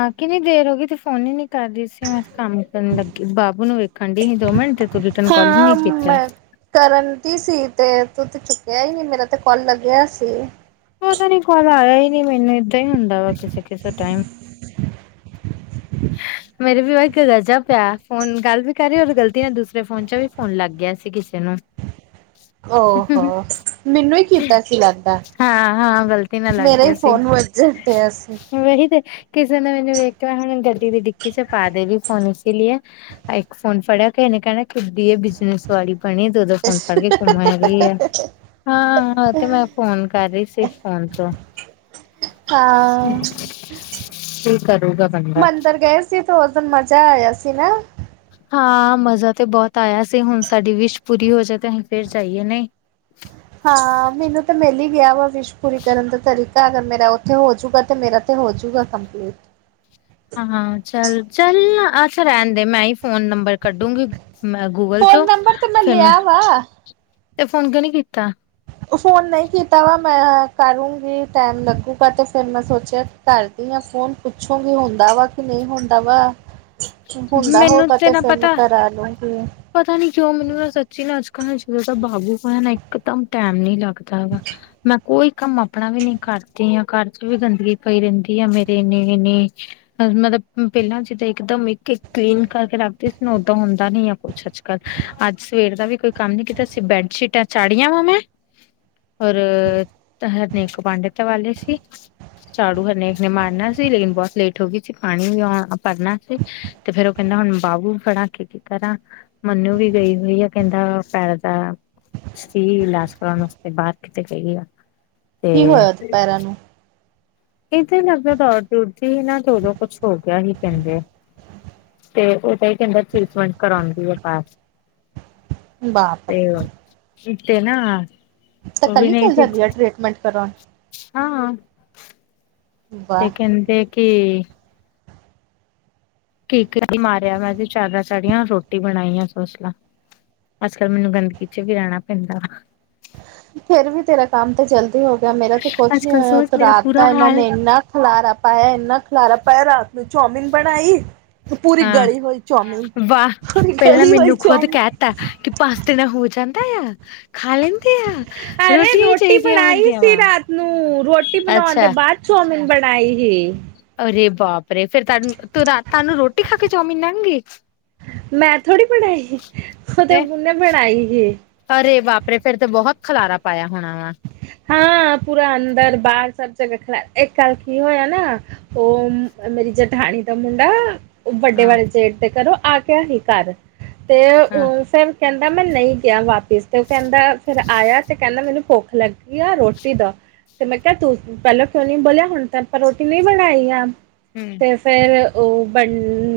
ਹਾਂ ਕਿੰਨੀ ਦੇਰ ਹੋ ਗਈ ਤੇ ਫੋਨ ਹੀ ਨੀ ਕਰਦੀ ਸੀ ਮੈਂ ਕੰਮ ਕਰਨ ਲੱਗੀ ਬਾਬੂ ਨੂੰ ਵੇਖਣ ਡਈ ਸੀ ਦੋ ਮਿੰਟ ਤੂੰ ਰਿਟਰਨ ਕਾਲ ਈ ਹਾਂ ਨੀ ਕਿਤੇ ਮੈਂ ਕਰਨ ਦੀ ਸੀ ਤੇ ਤੂੰ ਤੇ ਚੁੱਕਿਆ ਹੀ ਨਹੀਂ ਮੇਰਾ ਤੇ ਕਾਲ ਲੱਗਿਆ ਸੀ। ਪਤਾ ਨੀ ਕਾਲ ਆਇਆ ਹੀ ਨਹੀਂ ਮੈਨੂੰ ਏਦਾਂ ਹੀ ਹੁੰਦਾ ਵਾ ਕਿਸੇ ਕਿਸੇ ਟਾਈਮ [inaudible] ਮੇਰੇ ਵੀਵਾ ਇੱਕ ਗਜ਼ ਪਿਆ ਫੋਨ ਗੱਲ ਵੀ ਕਰੀ ਰ ਗਲਤੀ ਨਾਲ ਦੂਸਰੇ ਫੋਨ ਚ ਵੀ ਹੁਣ ਲੱਗਿਆ ਸੀ ਕਿਸੇ ਨੂੰ ਓ ਹੋੋ ਮੈਨੂੰ ਹੀ ਕੀਤਾ ਸੀ ਲੱਗਦਾ। ਹਾਂ- ਹਾਂ, ਗ਼ਲਤੀ ਨਾਲ ਲੱਗ ਮੇਰਾ ਹੀ ਗਿਆ ਸੀ ਫੋਨ ਵੱਜਣ ਡਿਆ ਸੀ। ਵਹੀ ਤੇ ਕਿਸੇ ਨੇ ਮੈਨੂੰ ਵੇਖਿਆ ਹੁਣ ਗੱਡੀ ਦੀ ਡਿੱਕੀ ਚ ਪਾ ਦੇਵ ਫੋਨ ਇਸ ਲਈਏ ਇੱਕ ਫੋਨ ਫੜਿਆ ਕਿ ਇਹਨੇ ਕਹਿਣਾ ਕਿੱਡੀ ਇਹ ਬਿਜਨਸ ਵਾਲੀ ਬਣੀ ਤੇ ਦੋਂ-ਦੋਂ ਫੋਨ ਫੜ ਕੇ ਘੁੰਮਣ ਡਈ ਏ ਹਾਂ ਤੇ ਮੈਂ ਫੋਨ ਕਰ ਰਹੀ ਸੀ ਫੋਨ ਤੋਂ [unintelligible] ਹਾਂ ਕੀ ਕਰੂਗਾ ਬੰਦਾ। ਮੰਦਿਰ ਗਏ ਸੀ ਤੇ ਉਸ ਦਿਨ ਮਜ਼ਾ ਆਇਆ ਸੀ ਨਾ। ਹਾਂ ਮਜ਼ਾ ਤੇ ਬਹੁਤ ਆਇਆ ਸੀ ਹੁਣ ਸਾਡੀ ਵਿਸ਼ ਪੂਰੀ ਹੋ ਜੇ ਤੇ ਅਸੀਂ ਫੇਰ ਜਾਈਏ ਨਹੀਂ। ਹਾਂ ਮੈਨੂੰ ਤਾਂ ਮਿਲ ਹੀ ਗਿਆ ਵਾ ਵਿਸ਼ ਪੂਰੀ ਕਰਨ ਦਾ ਤਰੀਕਾ ਅਗਰ ਮੇਰਾ ਉੱਥੇ ਹੋਜੂਗਾ ਤੇ ਮੇਰਾ ਤੇ ਹੋ ਜੂਗਾ ਕੰਪਲੀਟ। ਹਾਂ ਚੱਲ -ਚੱਲ ਅੱਛਾ ਰਹਿਣ ਦੇ ਮੈਂ ਹੀ ਫੋਨ ਨੰਬਰ ਕੱਢੂੰਗੀ। ਗੂਗਲ ਫੋਨ ਚੋਂ ਨੰਬਰ ਤੇ ਫਿਰ ਮੈਂ ਲਿਆ ਵਾ [unintelligible] ਫੋਨ ਕਿਓ ਨੀ ਕੀਤਾ। ਫੋਨ ਨਹੀਂ ਕੀਤਾ ਵਾ ਮੈਂ ਕਰੂੰਗੀ ਟੈਮ ਲੱਗੇੂਗਾ ਤੇ ਫੇਰ ਮੈਂ ਸੋਚਿਆ ਕਰ ਦੀਆਂ ਫੋਨ ਪੁੱਛੋਂਗੀ ਹੁੰਦਾ ਵਾ ਕਿ ਨਹੀਂ ਹੁੰਦਾ ਵਾ। ਜੇ ਹੁੰਦਾ ਮੈਨੂੰ ਹੋਗਾ ਤੇ ਨਾ ਫੇਰ ਮੈਂ ਪਤਾ ਕਰਾ ਲੂੰਗੀ। ਪਤਾ ਨੀ ਕਿਉਂ ਮੈਨੂੰ ਸੱਚੀ ਨਾ ਅੱਜ ਕੱਲ ਜਦੋਂ ਦਾ ਬਾਬੂ ਹੋਇਆ ਨਾ ਇੱਕਦਮ ਟਾਈਮ ਨੀ ਲੱਗਦਾ। ਲੱਗਦਾ ਵਾ ਮੈਂ ਕੋਈ ਕੰਮ ਆਪਣਾ ਵੀ ਨਹੀਂ ਕਰਦੀ ਆ ਘਰ ਚ ਵੀ ਗੰਦਗੀ ਪਈ ਰਹਿੰਦੀ ਆ ਮੇਰੇ ਇੰਨੇ ਇਨੇ ਮਤਲਬ ਪਹਿਲਾਂ ਜਿੱਦਾਂ ਇੱਕਦਮ ਇੱਕ ਕਲੀਨ ਕਰਕੇ ਰੱਖਦੀ ਸੀ ਨਾ ਉਦਾਂ ਹੁੰਦਾ ਨੀ ਕੁੱਛ ਅੱਜਕੱਲ ਅੱਜ ਸਵੇਰ ਦਾ ਵੀ ਕੋਈ ਕੰਮ ਨੀ ਕੀਤਾ ਅਸੀਂ ਬੈੱਡਸ਼ੀਟਾਂ ਚਾੜੀਆਂ ਵਾ ਮੈਂ ਔਰ ਹਰਨੇਕ ਪੰਡਿਤ ਵਾਲੇ ਸੀ। ਝਾੜੂ ਹਰਨੇਕ ਨੇ ਮਾਰਨਾ ਸੀ ਲੇਕਿਨ ਬਹੁਤ ਲੇਟ ਹੋ ਗਈ ਸੀ ਪਾਣੀ ਵੀ ਆ ਪਰਨਾ ਸੀ। ਤੇ ਫੇਰ ਉਹ ਕਹਿੰਦਾ ਹੁਣ ਬਾਬੂ ਫੜਾ ਕੇ ਕੀ ਕਰਾ। ਮਨੂੰ ਵੀ ਗਈ ਹੋਈ ਆ ਕਹਿੰਦਾ ਪੈਰ ਦਾ ਸੀ ਲਾਸਪੁਰਾ ਵਾਸਤੇ ਬਾਹਰ ਕਿਤੇ ਗਈ ਆ ਤੇ ਕੀ ਹੋਇਆ ਦੁ ਪੈਰਾਂ ਨੂੰ ਇਹ ਤਾਂ ਲੱਗਦਾ ਦੌੜ ਦੜਦੀ ਹੀ ਨਾ ਤੇ ਉਦੋਂ ਕੁਛ ਹੋ ਗਿਆ ਹੀ ਕਹਿੰਦੇ ਆ। ਤੇ ਉਹ ਤਾਂ ਹੀ ਕਹਿੰਦਾ ਟ੍ਰਰੀਟਮੈਂਟ ਕਰਾਉਂਦੀ ਹੈ ਪੈਰ [inaudible] ਬਾਪ ਤੇ ਰੇ [inaudible] ਇਥੇ ਨਾ ਤਾਂ ਕੱਲੀ ਅਭਨ ਚੱਲ ਸੀ ਜਾਂਦੀ ਆ ਟ੍ਰੀਟਮੈਂਟ ਕਰਵਾਉਣ ਹਾਂ-ਹਾਂ ਤੇ ਵਾਹ ਕਹਿੰਦੇ ਕਿ ਕੇਕਾ ਵੀ ਮਾਰਿਆ ਵਾਰ ਜ਼ਿਆਦਾ ਸਾਰੀਆ ਰੋਟੀ ਬਣਾਈ ਆ ਸੋਸਲਾ ਅੱਜ- ਕੱਲ੍ਹ ਮੈਨੂੰ ਗੰਦਗੀ ਚ ਵੀ ਰਹਿਣਾ ਪੈਂਦਾ ਵਾ ਫਿਰ ਵੀ ਤੇਰਾ ਕੰਮ ਤੇ ਜਲਦੀ ਹੋ ਗਿਆ ਮੇਰਾ ਤੇ ਕੁਛ ਅੱਜ ਨੀ ਕੱਲ ਹੋਇਆ ਸੋਚ ਉਤੋ ਮੇਰਾ ਰਾਤ ਬੁਰਾ ਤਾ ਇਹਨਾਂ ਹਾਲ ਨੇ ਇੰਨਾ ਖਲਾਰਾ ਪਾਇਆ ਇੰਨਾ ਖਲਾਰਾ ਪਾਇਆ ਰਾਤ ਨੂੰ ਚੌਮਿਨ ਬਣਾਈ। ਪੂਰੀ ਹਾਂ। ਗਲੀ ਹੋਈ ਚੌਮਨ ਵਾਹ ਪੂਰੀ ਪਹਿਲਾਂ ਗਲੀ ਹੋਈ ਮੈਨੂੰ ਖੁਦ ਚੌਮਨ ਕਹਿ ਤਾ ਪਾਸ ਦਿਨ ਹੋ ਜਾਂਦਾ ਆ ਖਾ ਲੈਂਦਾ। ਅਰੇ ਰੋਟੀ ਬਣਾਈ ਹੁੰਦੀਆਂ ਸੀ ਵਾ ਰਾਤ ਨੂੰ ਰੋਟੀ ਬਣਾਉਣ ਦੇ ਅੱਛਾ। ਬਾਅਦ ਚੋਮਨ ਬਣਾਈ ਸੀ। ਅਰੇ ਬਾਪਰੇ ਫਿਰ ਤਹਾਨੂੰ ਰਾਤਾਂ ਨੂੰ ਰੋਟੀ ਖਾ ਕੇ ਚੌਮਨ ਲੱਗ ਗਈ। ਮੈਂ ਥੋੜ੍ਹੀ ਬਣਾਈ ਉਹ ਤੇ ਹੈਂ, [unintelligible] ਨੇ ਬਣਾਈ ਸੀ। ਅਰੇ ਵਾਪਰੇ ਫਿਰ ਤੋਂ ਬਹੁਤ ਖਲਾਰਾ ਪਾਇਆ ਹੋਣਾ ਵਾ। ਹਾਂ ਪੂਰਾ ਅੰਦਰ ਬਾਹਰ ਸਭ ਜਗ੍ਹਾ ਖੜ ਇੱਕ ਵਾਰ ਕੀ ਹੋਇਆ ਨਾ ਉਹ ਮੇਰੀ ਜਠਾਣੀ ਦਾ ਮੁੰਡਾ ਵੱਡੇ ਹਾਂ ਵਾਲੇ ਜੇਠ ਦੇ ਘਰੋ ਆ ਗਿਆ ਸੀ ਘਰ ਤੇ ਹਾਂ ਉਸ ਟਾਇਮ ਕਹਿੰਦਾ ਮੈਂ ਨਹੀਂ ਗਿਆ ਵਾਪਿਸ ਫਿਰ ਆਇਆ ਤੇ ਕਹਿੰਦਾ ਮੈਨੂੰ ਭੁੱਖ ਲੱਗ ਕੀ ਆ ਰੋਟੀ ਦਾ ਤੇ ਮੈਂ ਕਿਹਾ ਤੂੰ ਪਹਿਲਾਂ ਕਿਉਂ ਨੀ ਬੋਲਿਆ ਹੁਣ ਤੱਕ ਤਾਂ ਰੋਟੀ ਨਹੀਂ ਬਣਾਈ ਆ ਹੁ ਤੇ ਫਿਰ ਉਹ ਬਨ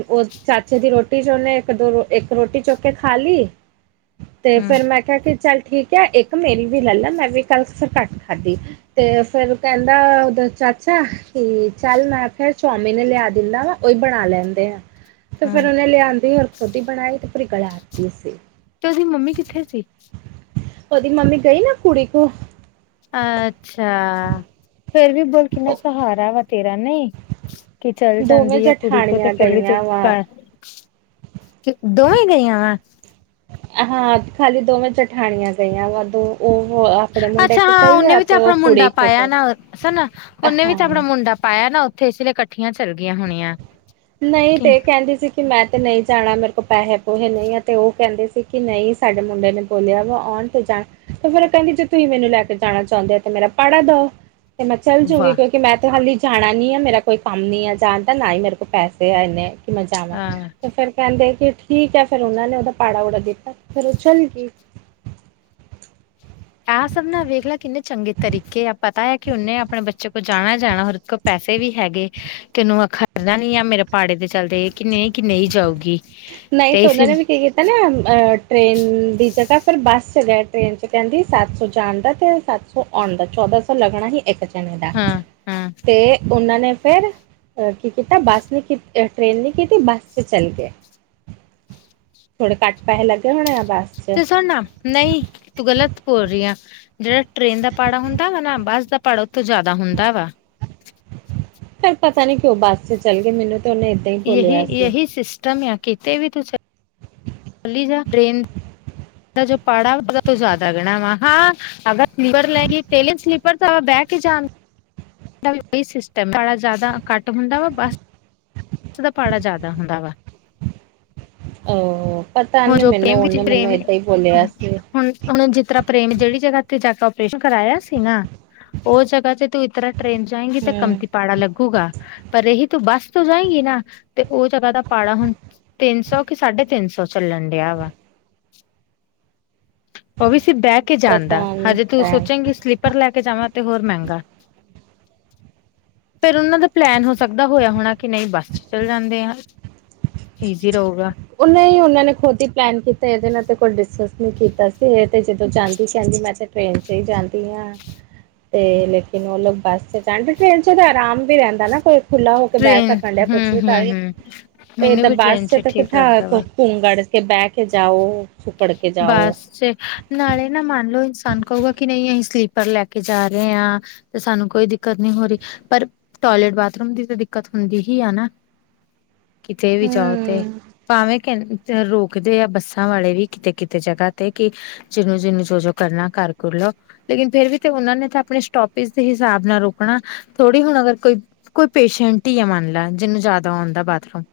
ਉਹ ਚਾਚੇ ਦੀ ਰੋਟੀ 'ਚ' ਉਹਨੇ ਇੱਕ, ਦੋ ਇੱਕ ਰੋਟੀ ਚੁੱਕੇ ਖਾ ਲਈ [inaudible] ਤੇ ਹੂੰ ਫਿਰ ਮੈਂ ਕਿਹਾ ਕਿ ਚੱਲ ਠੀਕ ਏ ਇੱਕ ਮੇਰੀ ਵੀ ਲੈਲਾ ਆ ਮੈਂ ਵੀ ਕੱਲ ਫਿਰ ਘੱਟ ਖਾਧੀ ਤੇ ਫੇਰ ਕਹਿੰਦਾ ਦਾ ਉਹਦਾ ਚਾਚਾ ਕੀ ਚੱਲ ਮੈਂ ਫਿਰ ਚੋਮੀਨ ਲਿਆ ਦਿੰਦਾ ਵਾ ਉਹੀ ਬਣਾ ਲੈਂਦੇ ਆ ਤੇ ਫਿਰ ਉਹਨੇ ਲਿਆਂਦੀ ਹੋਰ ਖੁਦ ਹੀ ਬਣਾਈ ਤੇ ਪੂਰੀ ਗਲਾਤੀ ਸੀ। ਤੇ ਉਹਦੀ ਮੰਮੀ ਕਿੱਥੇ ਸੀ? ਉਹਦੀ ਮੰਮੀ ਗਈ ਨਾ ਕੁੜੀ ਕੋਲ ਅੱਛਾ ਫਿਰ ਵੀ ਬੋਲ ਕਿੰਨਾ ਸਹਾਰਾ ਵਾ ਤੇਰਾ ਨਹੀਂ ਕੀ ਚੱਲ ਦੋਵੇਂ ਜਾਂਦੀ ਆ ਕੁੜੀ ਕੋ ਤੇ ਜਠਾਣੀਆਂ ਫਿਰ ਵੀ ਤੂ ਗਈਆਂ ਵਾ ਘਰ ਕਿ ਦੋਵੇਂ ਗਈਆਂ ਵਾ ਹਾਂ ਖਾਲੀ ਦੋਵੇਂ ਜਠਾਣੀਆਂ ਗਈਆਂ ਵਾ ਦੋ ਉਹ ਆਪਣੇ ਮੁੰਡੇ ਅੱਛਾ ਕੋ ਹਾਂ ਗਈ ਉਹਨੇ ਆ ਵੀ ਤਾਂ ਤੇ ਉਹ ਆਪਣਾ ਮੁੰਡਾ ਕੁੜੀ ਕੋ ਪਾਇਆ ਗਈ ਨਾ ਹਨਾ ਉਹਨੇ ਵੀ ਹਾਂ ਤਾਂ ਆਪਣਾ ਮੁੰਡਾ ਪਾਇਆ ਨਾ ਉੱਥੇ ਇਸ ਲਈ ਇਕੱਠੀਆਂ ਚੱਲ ਗਈਆਂ ਹੋਣੀਆਂ। ਨਹੀਂ ਕਿ ਤੇ ਕਹਿੰਦੀ ਸੀ। ਕਿ ਮੈਂ ਤਾਂ ਨਹੀਂ ਜਾਣਾ ਮੇਰੇ ਕੋਲ ਪੈਸੇ- ਪੂਸੇ ਨਹੀਂ ਆ ਅਤੇ ਉਹ ਕਹਿੰਦੇ ਸੀ ਕਿ ਨਹੀਂ ਸਾਡੇ ਮੁੰਡੇ ਨੇ ਬੋਲਿਆ ਵਾ ਆਉਣ ਤੇ ਜਾਣ ਤੇ ਫਿਰ ਕਹਿੰਦੀ ਜੇ ਤੁਸੀਂ ਮੈਨੂੰ ਲੈ ਕੇ ਜਾਣਾ ਚਾਹੁੰਦੇ ਆ ਤੇ ਮੇਰਾ ਪਾੜਾ ਦਓ। ਤੇ ਮੈਂ ਚੱਲ ਜੂਗੀ ਵਾਹ ਕਿਉਂਕਿ ਮੈਂ ਤੇ ਹਾਲੀ ਜਾਣਾ ਨੀ ਆ ਮੇਰਾ ਕੋਈ ਕੰਮ ਨੀ ਆ ਜਾਣ ਦਾ ਨਾ ਹੀ ਮੇਰੇ ਕੋਲ ਪੈਸੇ ਆ ਏਨੇ ਕਿ ਮੈਂ ਜਾਵਾਂ ਹਾਂ ਤੇ ਫਿਰ ਕਿ ਠੀਕ ਆ ਫਿਰ ਉਹਨਾਂ ਨੇ ਉਹਦਾ ਪਾੜਾ- ਵੜਾ ਦਿੱਤਾ ਫਿਰ ਉਹ ਚਲ ਗੀ। ਆ ਸਭ ਨਾ ਵੇਖ ਲੈ ਕਿੰਨੇ ਚੰਗੇ ਤਰੀਕੇ ਆ ਪਤਾ ਆ ਕਿ ਉਹਨੇ ਆਪਣੇ ਬੱਚੇ ਕੋਲ ਜਾਣਾ- ਜਾਣਾ ਵਾ ਪੈਸੇ ਵੀ ਹੈਗੇ ਕੀਨੂੰ ਆਖਨਾ ਆ ਮੇਰੇ ਪਾੜੇ ਦੇ ਚਲਦੇ ਕਿ ਨਹੀਂ ਕਿ ਨਹੀਂ ਜਾਊਗੀ। ਨਹੀਂ ਤੇ ਤਾਂ ਇਸ ਉਹਨਾਂ ਨੇ ਵੀ ਕਈ ਵਾਰੀ ਹਨਾ ਟ੍ਰੇਨ ਦੀ ਜਗ੍ਹਾ ਫਿਰ ਬੱਸ ਚਗਾ ਟ੍ਰੇਨ 'ਚ' ਕਹਿੰਦੀ ਸੱਤ ਸੌ ਜਾਣ ਦਾ ਤੇ ਸੱਤ ਸੱਤ ਸੋ ਆਉਣ ਦਾ ਚੌਦਾਂ ਸੌ ਲੱਗਣਾ ਹੀ ਇੱਕ ਜਣੇ ਦਾ ਹਾਂ ਹਾਂ ਤੇ ਉਹਨਾਂ ਨੇ ਫਿਰ ਕੀ ਕੀਤਾ ਬੱਸ ਨਹੀਂ ਟ੍ਰੇਨ ਨਹੀਂ ਕੀਤੀ ਬੱਸ 'ਚ' ਚੱਲ ਗਏ। ਥੋੜੇ ਘੱਟ ਪੈਸੇ ਲੱਗੇ ਹੋਣੇ ਆ। ਬੱਸ 'ਚ ਤੇ ਸੁਣਨਾ, ਨਹੀਂ ਤੂੰ ਗਲਤ ਬੋਲ ਰਹੀ ਆ। ਜਿਹੜਾ ਟ੍ਰੇਨ ਦਾ ਪਾੜਾ ਹੁੰਦਾ ਵਾ ਨਾ, ਬੱਸ ਦਾ ਪਾੜਾ ਉੱਥੋਂ ਜ਼ਿਆਦਾ ਹੁੰਦਾ ਵਾ। ਫੇਰ ਪਤਾ ਨੀ, ਕਿਉਂ ਬੱਸ ਚ ਚੱਲ ਗਏ, ਮੈਨੂੰ ਤੇ ਉਹਨੇ ਹੀ ਜਹੀ, ਬੋਲਿਆ ਸੀ ਜਹੀ ਸਿਸਟਮ ਆ, ਕਿਤੇ ਵੀ ਤੂੰ, ਚਲੀ ਜਾ, ਟੇਨ ਤੇ ਜੋ ਪਾੜਾ ਬਹੁਤ ਜ਼ਿਆਦਾ ਗਣਾ ਵਾ ਹਾ। ਅਗਰ ਸਲੀਪਰ [unintelligible] ਤਾਂ ਬਹਿ ਕੇ ਜਾ ਇਹਦਾ ਵੀ ਉਹੀ ਸਿਸਟਮ, ਭਾੜਾ ਜ਼ਿਆਦਾ, ਘੱਟ ਹੁੰਦਾ ਵਾ ਬਸ ਇਥੋਂ ਦਾ ਭਾੜਾ ਜ਼ਿਆਦਾ ਹੁੰਦਾ ਵਾ। ਓ, ਪਤਾ ਹੁਣ ਨਹੀਂ, ਜੋ ਮੈਨੂੰ ਪ੍ਰੇਮ ਵਿੱਚ ਉਹਨੇ ਮੈਨੂੰ ਪ੍ਰੇਮ ਨੇ ਏਦਾਂ ਹੀ ਬੋਲਿਆ ਸੀਗਾ। ਹੁਣ ਉਹਨੇ [unintelligible] ਜਿਹੜੀ ਜਗ੍ਹਾ ਤੇ ਜਾ ਕੇ ਅਪਰੇਸ਼ਨ ਕਰਵਾਾਇਆ ਸੀ ਨਾ ਉਹ ਜਗ੍ਹਾ ਤੇ ਤੂੰ ਇਤ ਤਰ੍ਹਾਂ ਟ੍ਰੇਨ ਜਾਏਂਗੀ, ਤਾਂ ਕੰਮ ਹਮ ਤੀ ਪਾੜਾ ਲੱਗੂਗਾ, ਪਰ ਇਹੀ ਤੂੰ ਬੱਸ ਤੋਂ ਜਾਏਗੀ ਹਨਾ, ਤੇ ਉਹ ਜਗਾ ਦਾ ਭਾੜਾ ਹੁਣ, ਤਿੰਨ ਸੌ ਕਿ ਸਾਢੇ ਤਿੰਨ ਸੌ ਚੱਲਣ ਡਿਆ ਵਾ। ਉਹ ਵੀ ਸੀ ਬਹਿ ਕੇ ਜਾਂਣਦਾ, ਪਤਾ ਨੀ ਹਜੇ ਤੂੰ ਭੈਣ ਸੋਚੇਗੀ ਸਲੀਪ ਉਪਰ ਲੈ ਕੇ ਜਾਵਾਂ, ਤੇ ਹੋਰ ਮਹਿੰਗਾ। ਫਿਰ ਉਹਨਾਂ ਦਾ ਪਲੈਨ ਹੋ ਸਕਦਾ ਹੋਇਆ ਹੋਣਾ, ਕਿ ਨਹੀਂ ਬੱਸ ਚ ਚੱਲ ਜਾਂਦੇ ਆ। ਈਜੀ ਰਹੂਗਾ। ਨਹੀ ਉਹਨੇ ਹੀ ਉਹਨਾਂ ਨੇ ਖੁਦ ਹੀ ਪਲੈਨ ਕੀਤਾ, ਇਹਦੇ ਨਾਲ ਤੇ ਕੋਈ ਡਿਸਕਸ ਨਹੀਂ ਕੀਤਾ ਸੀ, ਇਹ ਤੇ ਜਦੋਂ ਜਾਂਦੀ ਕਹਿੰਦੀ ਮੈਂ ਤੇ ਟ੍ਰੇਨ 'ਚ ਹੀ ਜਾਂਦੀ ਹਾਂ। ਤੇ ਲੇਕਿਨ, ਉਹ ਲੋਕ ਬੱਸ ਚ ਚੜਨ ਟ੍ਰੇਨ ਚ ਤਾਂ ਆਰਾਮ ਵੀ ਰਹਿੰਦਾ ਨਾ, ਫਿਰ ਖੁੱਲ੍ਹਾ ਹੇ ਕੇ ਬਹਿ ਟ੍ਰੇਨ ਸਕਣ, ਡਿਆ ਹੂੰ ਕੁਛ ਵੀ [inaudible] ਤੇ ਇੱਧਰ ਵੀ ਟ੍ਰੇਨ ਬੱਸ ਚ ਠੀਕ ਲੱਗਦਾ ਵਾ। [unintelligible] ਕੇ ਬਹਿ ਕੇ ਜਾਓ। ਸੁਕੜ ਕੇ ਜਾਓ ਬੱਸ 'ਚ। ਨਾਲੇ ਨਾ ਮੰਨ ਲੋ ਇਨਸਾਨ ਕਹੂਗਾ, ਕਿ ਨਹੀਂ ਅਸੀ ਸਲੀਪਰ ਲੈ ਕੇ ਜਾ ਰਹੇ ਹਾਂ। ਤੇ ਸਾਨੂੰ ਕੋਈ ਦਿੱਕਤ ਨਹੀਂ ਹੋ ਰਹੀ, ਪਰ ਟੋਇਲੇਟ, ਬਾਥਰੂਮ ਦੀ, ਤਾਂ ਦਿੱਕਤ ਹੁੰਦੀ ਹੀ ਆ ਨਾ। ਕਿਤੇ ਵੀ ਜਾਓ ਤੇ, ਹਮ ਭਾਵੇਂ ਕਹਿ ਰੋਕਦੇ ਆ ਬੱਸਾਂ ਵਾਲੇ ਵੀ। ਕਿਤੇ -ਕਿਤੇ ਜਗ੍ਹਾ ਤੇ, ਕਿ ਜਿਹਨੂੰ -ਜਿਹਨੂੰ, ਜੋ- ਜੋ ਕਰਨਾ ਕਰ- ਕੂਰ ਲੋ। ਲੇਕਿਨ ਫਿਰ ਵੀ ਤੇ ਉਹਨਾਂ ਨੇ ਤਾਂ ਆਪਣੇ ਸਟੋਪੇਜ ਦੇ ਹਿਸਾਬ ਨਾਲ ਰੋਕਣਾ, ਥੋੜੀ ਹੁਣ ਅਗਰ ਕੋਈ ਕੋਈ ਪੇਸ਼ੈਂਟ ਹੀ ਹੈ ਮੰਨ ਲੈ, ਜਿਹਨੂੰ ਜਿਆਦਾ ਆਉਂਦਾ ਬਾਥਰੂਮ।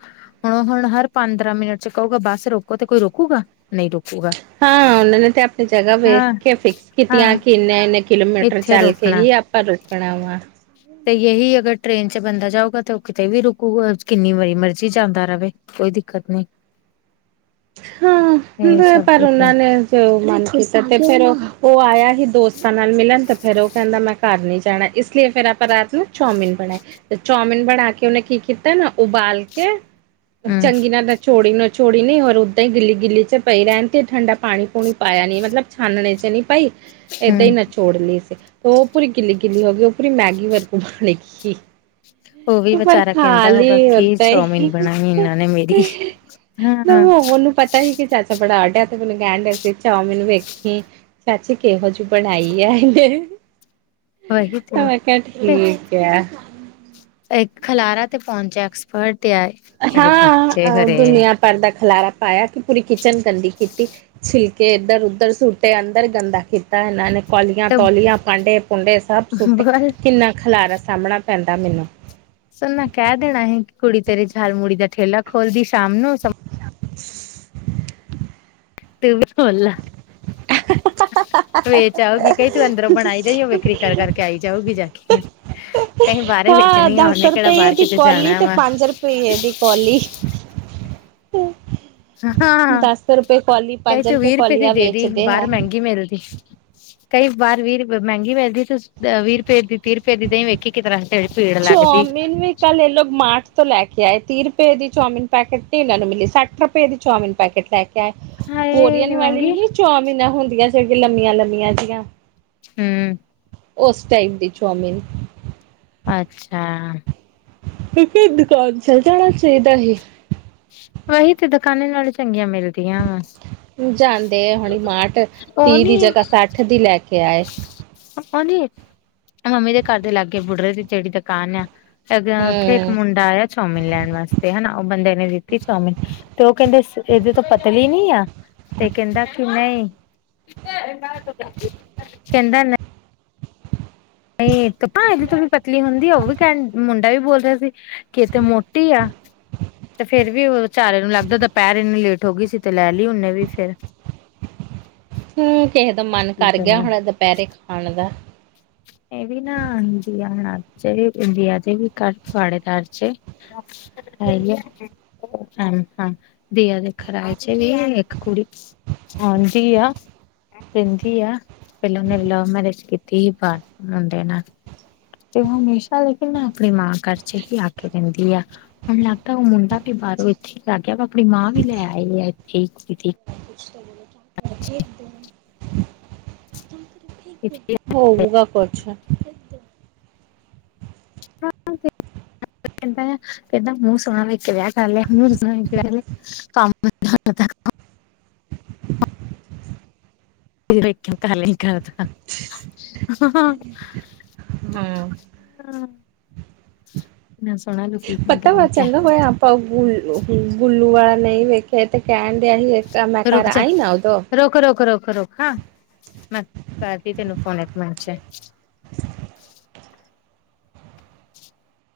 ਹੁਣੋ, ਹੁਣ ਹਰ ਪੰਦਰਾਂ ਮਿੰਟ ਚ ਕਹੂਗਾ ਬਸ ਰੋਕੋ, ਤੇ ਕੋਈ ਰੋਕੂਗਾ। ਨਹੀਂ ਰੋਕੂਗਾ ਹਾਂ ਉਹਨਾਂ ਨੇ ਤੇ ਆਪਣੀ ਜਗ੍ਹਾ ਵੇਖ ਹਾਂ ਕੇ ਫਿਕਸ ਕੀਤੀਆਂ, ਹਾਂ ਕਿ ਇੰਨੇ -ਇੰਨੇ ਕਿਲੋਮੀਟਰ ਇੱਥੇ ਚੱਲ ਕੇ ਤੇ ਰੋਕਣਾ ਈ ਆਪਾਂ ਰੋਕਣਾ ਵਾ। ਤੇ ਯਹੀ ਅਗਰ ਟ੍ਰੇਨ ਚ ਬੰਦਾ ਜਾਊਗਾ, ਤਾਂ ਉਹ ਕਿਤੇ ਵੀ ਰਕੂਗਾ, ਕਿੰਨੀ ਵਾਰੀ ਮਰਜ਼ੀ ਜਾਂਦਾ ਰਹੇ। ਕੋਈ ਦਿੱਕਤ ਨਹੀ। ਹਾਂ, [unintelligible] ਪਰ ਉਹਨਾਂ ਨੇ ਉਹ ਮਨ ਕੀਤਾ [unintelligible] ਤੇ ਫੇਰ ਉਹ, ਉਹ ਆਇਆ ਸੀ ਦੋਸਤਾਂ ਨਾਲ ਮਿਲਣ ਤੇ ਫੇਰ ਉਹ ਕਹਿੰਦਾ ਮੈਂ ਘਰ ਨਹੀਂ ਜਾਣਾ, ਇਸ ਲਈਏ ਫਿਰ ਆਪਾਂ ਰਾਤ ਨੂੰ ਚਾਊਮਨ ਬਣਾਏ। ਤੇ ਚੌਮਿਨ ਬਣਾ ਕੇ ਉਹਨੇ ਕੀ ਕੀਤਾ ਨਾ, ਉਬਾਲ ਕੇ ਹਮ ਚੰਗੀ ਨਾ ਨਚੋੜੀ, ਨਚੋੋੜੀ ਨੀ ਹੋਰ ਉੱਦਾਂ ਹੀ ਗਿੱਲੀ -ਗਿੱਲੀ 'ਚ ਪਈ ਰਹਿਣ, ਤੇ ਠੰਡਾ ਪਾਣੀ -ਪੂਣੀ ਪਾਇਆ ਨਹੀਂ, ਮਤਲਬ ਛਾਨਣੇ 'ਚ ਨਹੀਂ ਪਾਈ। ਏਦਾਂ ਹੀ ਹਮ ਨਿਚੋੜ ਲਈ ਸੀ, ਉਹ ਪੂਰੀ ਗਿੱਲੀ- ਗਿੱਲੀ ਹੋ ਗਈ, ਉਹ ਪੂਰੀ ਮੈਗੀ ਵਰਗੀ ਬਣੀ ਸੀ। ਉਹ ਵੀ ਵਿਚਾਰਾ ਕਹਿੰਦਾ ਹੋਊਗਾ, ਕੀ ਓਦਾਂ ਹੀ ਚੋੱਮੀਨ ਬਣਾਈ ਹੈ ਇਹਨਾਂ ਨੇ ਮੇਰੀ। ਹਮ-ਹਮ। ਉਹਨੂੰ ਪਤਾ ਹੀ, ਕਿ ਚਾਚਾ ਬੜਾ ਆਡਾ ਤੇ ਮੈਨੂੰ ਕਹਿਣ ਡਿਹਾ ਸੀ ਚੋਂਮਿਨ ਵੇਖੀ, ਚਾਚੀ ਕਿਹੋ ਜੇਹੀ। ਬਣਾਈ ਆ [inaudible] ਤੇ ਮੈਂ ਕਿਹਾ ਠੀਕ ਐ ਤੇ ਖਿਲਾਰਾ 'ਤੇ ਪੋਨ ਚ ਐਕਸਪਰਟ ਐ ਹਾਂ ਅ ਦੁਨੀਆਂ ਭਰ ਦਾ ਖਿਲਾਰਾ ਪਾਇਆ ਕਿ ਪੂਰੀ ਕਿਚਨ ਗੰਦੀ ਕੀਤੀ ਛਿਲਕੇ ਇੱਧਰ -ਉਧਰ ਸੂੱਟੇ ਆ ਅੰਦਰ ਗੰਦਾ ਕੀਤਾ ਕੀਤਾ ਇਹਨਾਂ ਨੇ ਕੌਲੀਆਂ, ਤੇ ਕੁਲੀਆਂ, ਭਾਂਡੇ -ਭੂੰਡੇ ਸਭ ਸੁੱਟੇ ਬਸ ਕਿੰਨਾ ਖਿਲਾਰਾ ਸਾਹਮਣਾ ਪੈਂਦਾ ਮੈਨੂੰ ਸਨਾ ਕਹਿ ਦੇਣਾ ਸੀ ਕੁੜੀ ਤੇਰੇ ਜਾਲ ਮੁੜੀ ਦਾ ਠੇਲਾ ਖੋਲਦੀ ਸ਼ਾਮ ਨੂੰ [unintelligible] ਤੇ ਓ ਵੀ ਫੁੱਲ ਆ ਵੇਚ ਆਓ ਗੀ ਤੂੰ ਅੰਦਰੋਂ ਬਣਾਈ ਜਾਈ ਓ ਬੇਕਰੀ ਕਰ ਕਰਕੇ ਆਈ ਜਾਊਗੀ ਜਾ ਕੇ ਕਈ ਬਾਹਰ ਹਾਂ ਵੇਚਣੀ ਆ ਦਸ ਉਹਨੇ ਕਿਹੜਾ ਰੁਪਈਏ ਬਾਹਰ ਦੀ ਕਿਤੇ ਕੋਲੀ ਜਾਣਾ ਤੇ ਵਾ ਪੰਜ ਰੁਪਈਏ ਦੀ ਕੋਲੀ। ਹਮ [unintelligible] ਹਾਂ ਆ ਕਹਿ ਤੂੰ ਵੀਹ ਰੁਪਏ ਦੀ ਕੌਲੀਆਂ ਦੇ ਦੀ ਵੇਚਦੇ ਬਾਰ ਹੈ। ਮਹਿੰਗੀ ਮਿਲਦੀ। ਕਈ ਵਾਰ ਵੀਹ ਰੁਪਏ ਮਹਿੰਗੀ ਪੈਦੀ ਤੁ ਵੀਹ ਰੁਪਏ ਦੀ ਤੀਹ ਰੁਪਏ ਦੀ ਦੇਹੀਂ ਵੇਖੀ ਕਿਸ ਤਰ੍ਹਾਂ ਸਵੇਰੇ ਭੀੜ ਲੱਗਦੀ। ਚੌਮਿਨ ਵੀ ਕੱਲ ਇਹ ਲੋਕ ਮਾਰਟ ਤੋਂ ਲੈ ਕੇ ਆਏ ਤੀਹ ਰੁਪਏ ਦੀ ਚਾਮੀਨ ਪੈਕਟ ਇਹਨਾਂ ਨੂੰ ਮਿਲੀ ਸੱਠ ਰੁਪਏ ਦੀ ਚਊਮੀਨ ਪੈਕਟ ਲੈ ਕੇ ਹਾਏ ਇੰਨੀ ਕੋਰੀਅਨ ਵਾਲੀ ਮਹਿੰਗੀ ਨੀ ਚਊਮੀਨ ਹੁੰਦੀਆਂ ਸੀਗੀਆਂ ਲੰਮੀਆਂ ਲੰਮੀਆਂ ਜੀਆਂ। ਹਮ। ਉਸ ਟਾਈਪ ਦੀ ਚੋਮਿਨ ਅੱਛਾ। ਕਿਉਂਕਿ ਦੁਕਾਨ ਚਲ ਜਾਣਾ ਚਾਹੀਦਾ ਸੀ। ਵਹੀ ਤੇ ਦੁਕਾਨੇ ਨਾਲੋਂ ਚੰਗੀਆਂ ਮਿਲਦੀਆਂ ਵਾ ਜਾਂਦੇ ਆ ਹੁਣੀ ਮਾਰਟ ਉਹ ਤੀਹ ਨੀ ਦੀ ਜਗ੍ਹਾ ਸੱਠ ਦੀ ਲੈ ਕੇ ਆਏ। ਉਹਦੀ ਮੰਮੀ ਦੇ ਘਰ ਦੇ ਲਾਗੇ ਬੁਢਰੇ ਦੀ ਜਿਹੜੀ ਦੁਕਾਨ ਆ। ਅ ਉੱਥੇ ਇੱਕ ਹੂੰ ਮੁੰਡਾ ਆਇਆ ਚੌਮਿਨ ਲੈਣ ਵਾਸਤੇ ਹਨਾ ਉਹ ਬੰਦੇ ਨੇ ਚੋਮਨ ਤੇ ਉਹ ਇਹਦੇ ਤੋਂ ਪਤਲੀ ਨੀ ਤੇ ਕਹਿੰਦਾ ਕਿ ਨਹੀਂ ਕਹਿੰਦਾ ਨਹੀਂ। ਨਹੀਂ ਇੱਕ ਇਹਦੀ ਤੋਂ ਵੀ ਪਤਲੀ ਹੁੰਦੀ ਆ ਉਹ ਵੀ ਕਹਿਣ ਮੁੰਡਾ ਵੀ ਬੋਲ ਰਿਹਾ ਸੀ। ਕਿ ਇਹ ਤੇ ਮੋਟੀ ਆ। ਤੇ ਫਿਰ ਵੀ ਵਿਚਾਰੇ ਨੂੰ ਲੱਗਦਾ ਦੁਪਹਿਰ ਇੰਨੀ ਲੇਟ ਹੋ ਗਈ ਸੀ ਤੇ ਲੈ ਲਈ ਉਹਨੇ ਵੀ ਫਿਰ ਹਮ ਕਿਸੇ ਦਾ ਮਨ ਕੀ ਕਰ ਗਿਆ ਕਰਨਾ। ਹੁਣਾ ਦੁਪਹਿਰੇ ਖਾਣ ਦਾ। ਇਹ ਵੀ ਨਾ ਇੰਦੀਆ ਹੁਣ ਅਜ ਇੰਡੀਆ ਦੇ ਵੀ ਘਰ ਪੜੇਦਾਰ ਚ ਹੈ ਹੀ ਐ। ਹ -ਹਾਂ ਦੀਆ ਦੇਖ ਰਾਏ ਚ ਵੀ ਆ ਇੱਕ ਕੁੜੀ ਆਉਦੀ ਆ ਰਹਿੰਦੀ ਪਹਿਲਾਂ ਉਹਨੇ ਲਵ ਮੈਰਿਜ ਕੀਤੀ। ਕੀਤੀ ਸੀ ਪਰ ਮੁੰਡੇ ਨਾਲ ਤੇ ਉਹ ਹਮੇਸ਼ਾ ਲੇਕਿਨ ਮੈਂ ਆਪਣੀ ਮਾਂ ਘਰ ਚ ਹੀ ਆ ਕੇ ਰਹਿੰਦੀ ਆ। ਹੁਣ ਲੱਗਦਾ ਉਹ ਮੁੰਡਾ ਵੀ ਬਾਹਰੋਂ ਇੱਥੇ ਲੱਗ ਗਿਆ ਵਾ ਆਪਣੀ ਮਾਂ ਵੀ ਲੈ ਆਏ ਆ ਇਥੇ ਇੱਥੇ [unintelligible] ਹੋਊਗਾ ਕੁਛ [unintelligible] ਕਹਿੰਦਾ ਆ ਮੂੰਹ ਸੋਹਣਾ ਦੇਖ ਕੇ ਵਿਆਹ ਕਰਲਿਆ [unintelligible] ਪੰਪ [unintelligible] [unintelligible] ਹਮ। ਪਤਾ ਵਾ ਚੰਗਾ ਹੋਇਆ [unintelligible] ਆਪਾਂ ਗੁੱਲੂ ਵਾਲਾ ਨਹੀਂ ਵੇਖਿਆ ਤੇ ਕਹਿਣ ਡਿਆ ਸੀ ਮੈਂ ਘਰ ਰੁਕ ਜਾ ਆਈ ਨਾ ਉਦੋਂ ਰੁਕ -ਰੁਕ, ਰੁਕ -ਰੁਕ ਨਾ। ਮੈ ਕਰਦੀ ਤੈਨੂੰ ਫੋਨ ਇੱਕ ਮਿੰਟ ਚ [inaudible]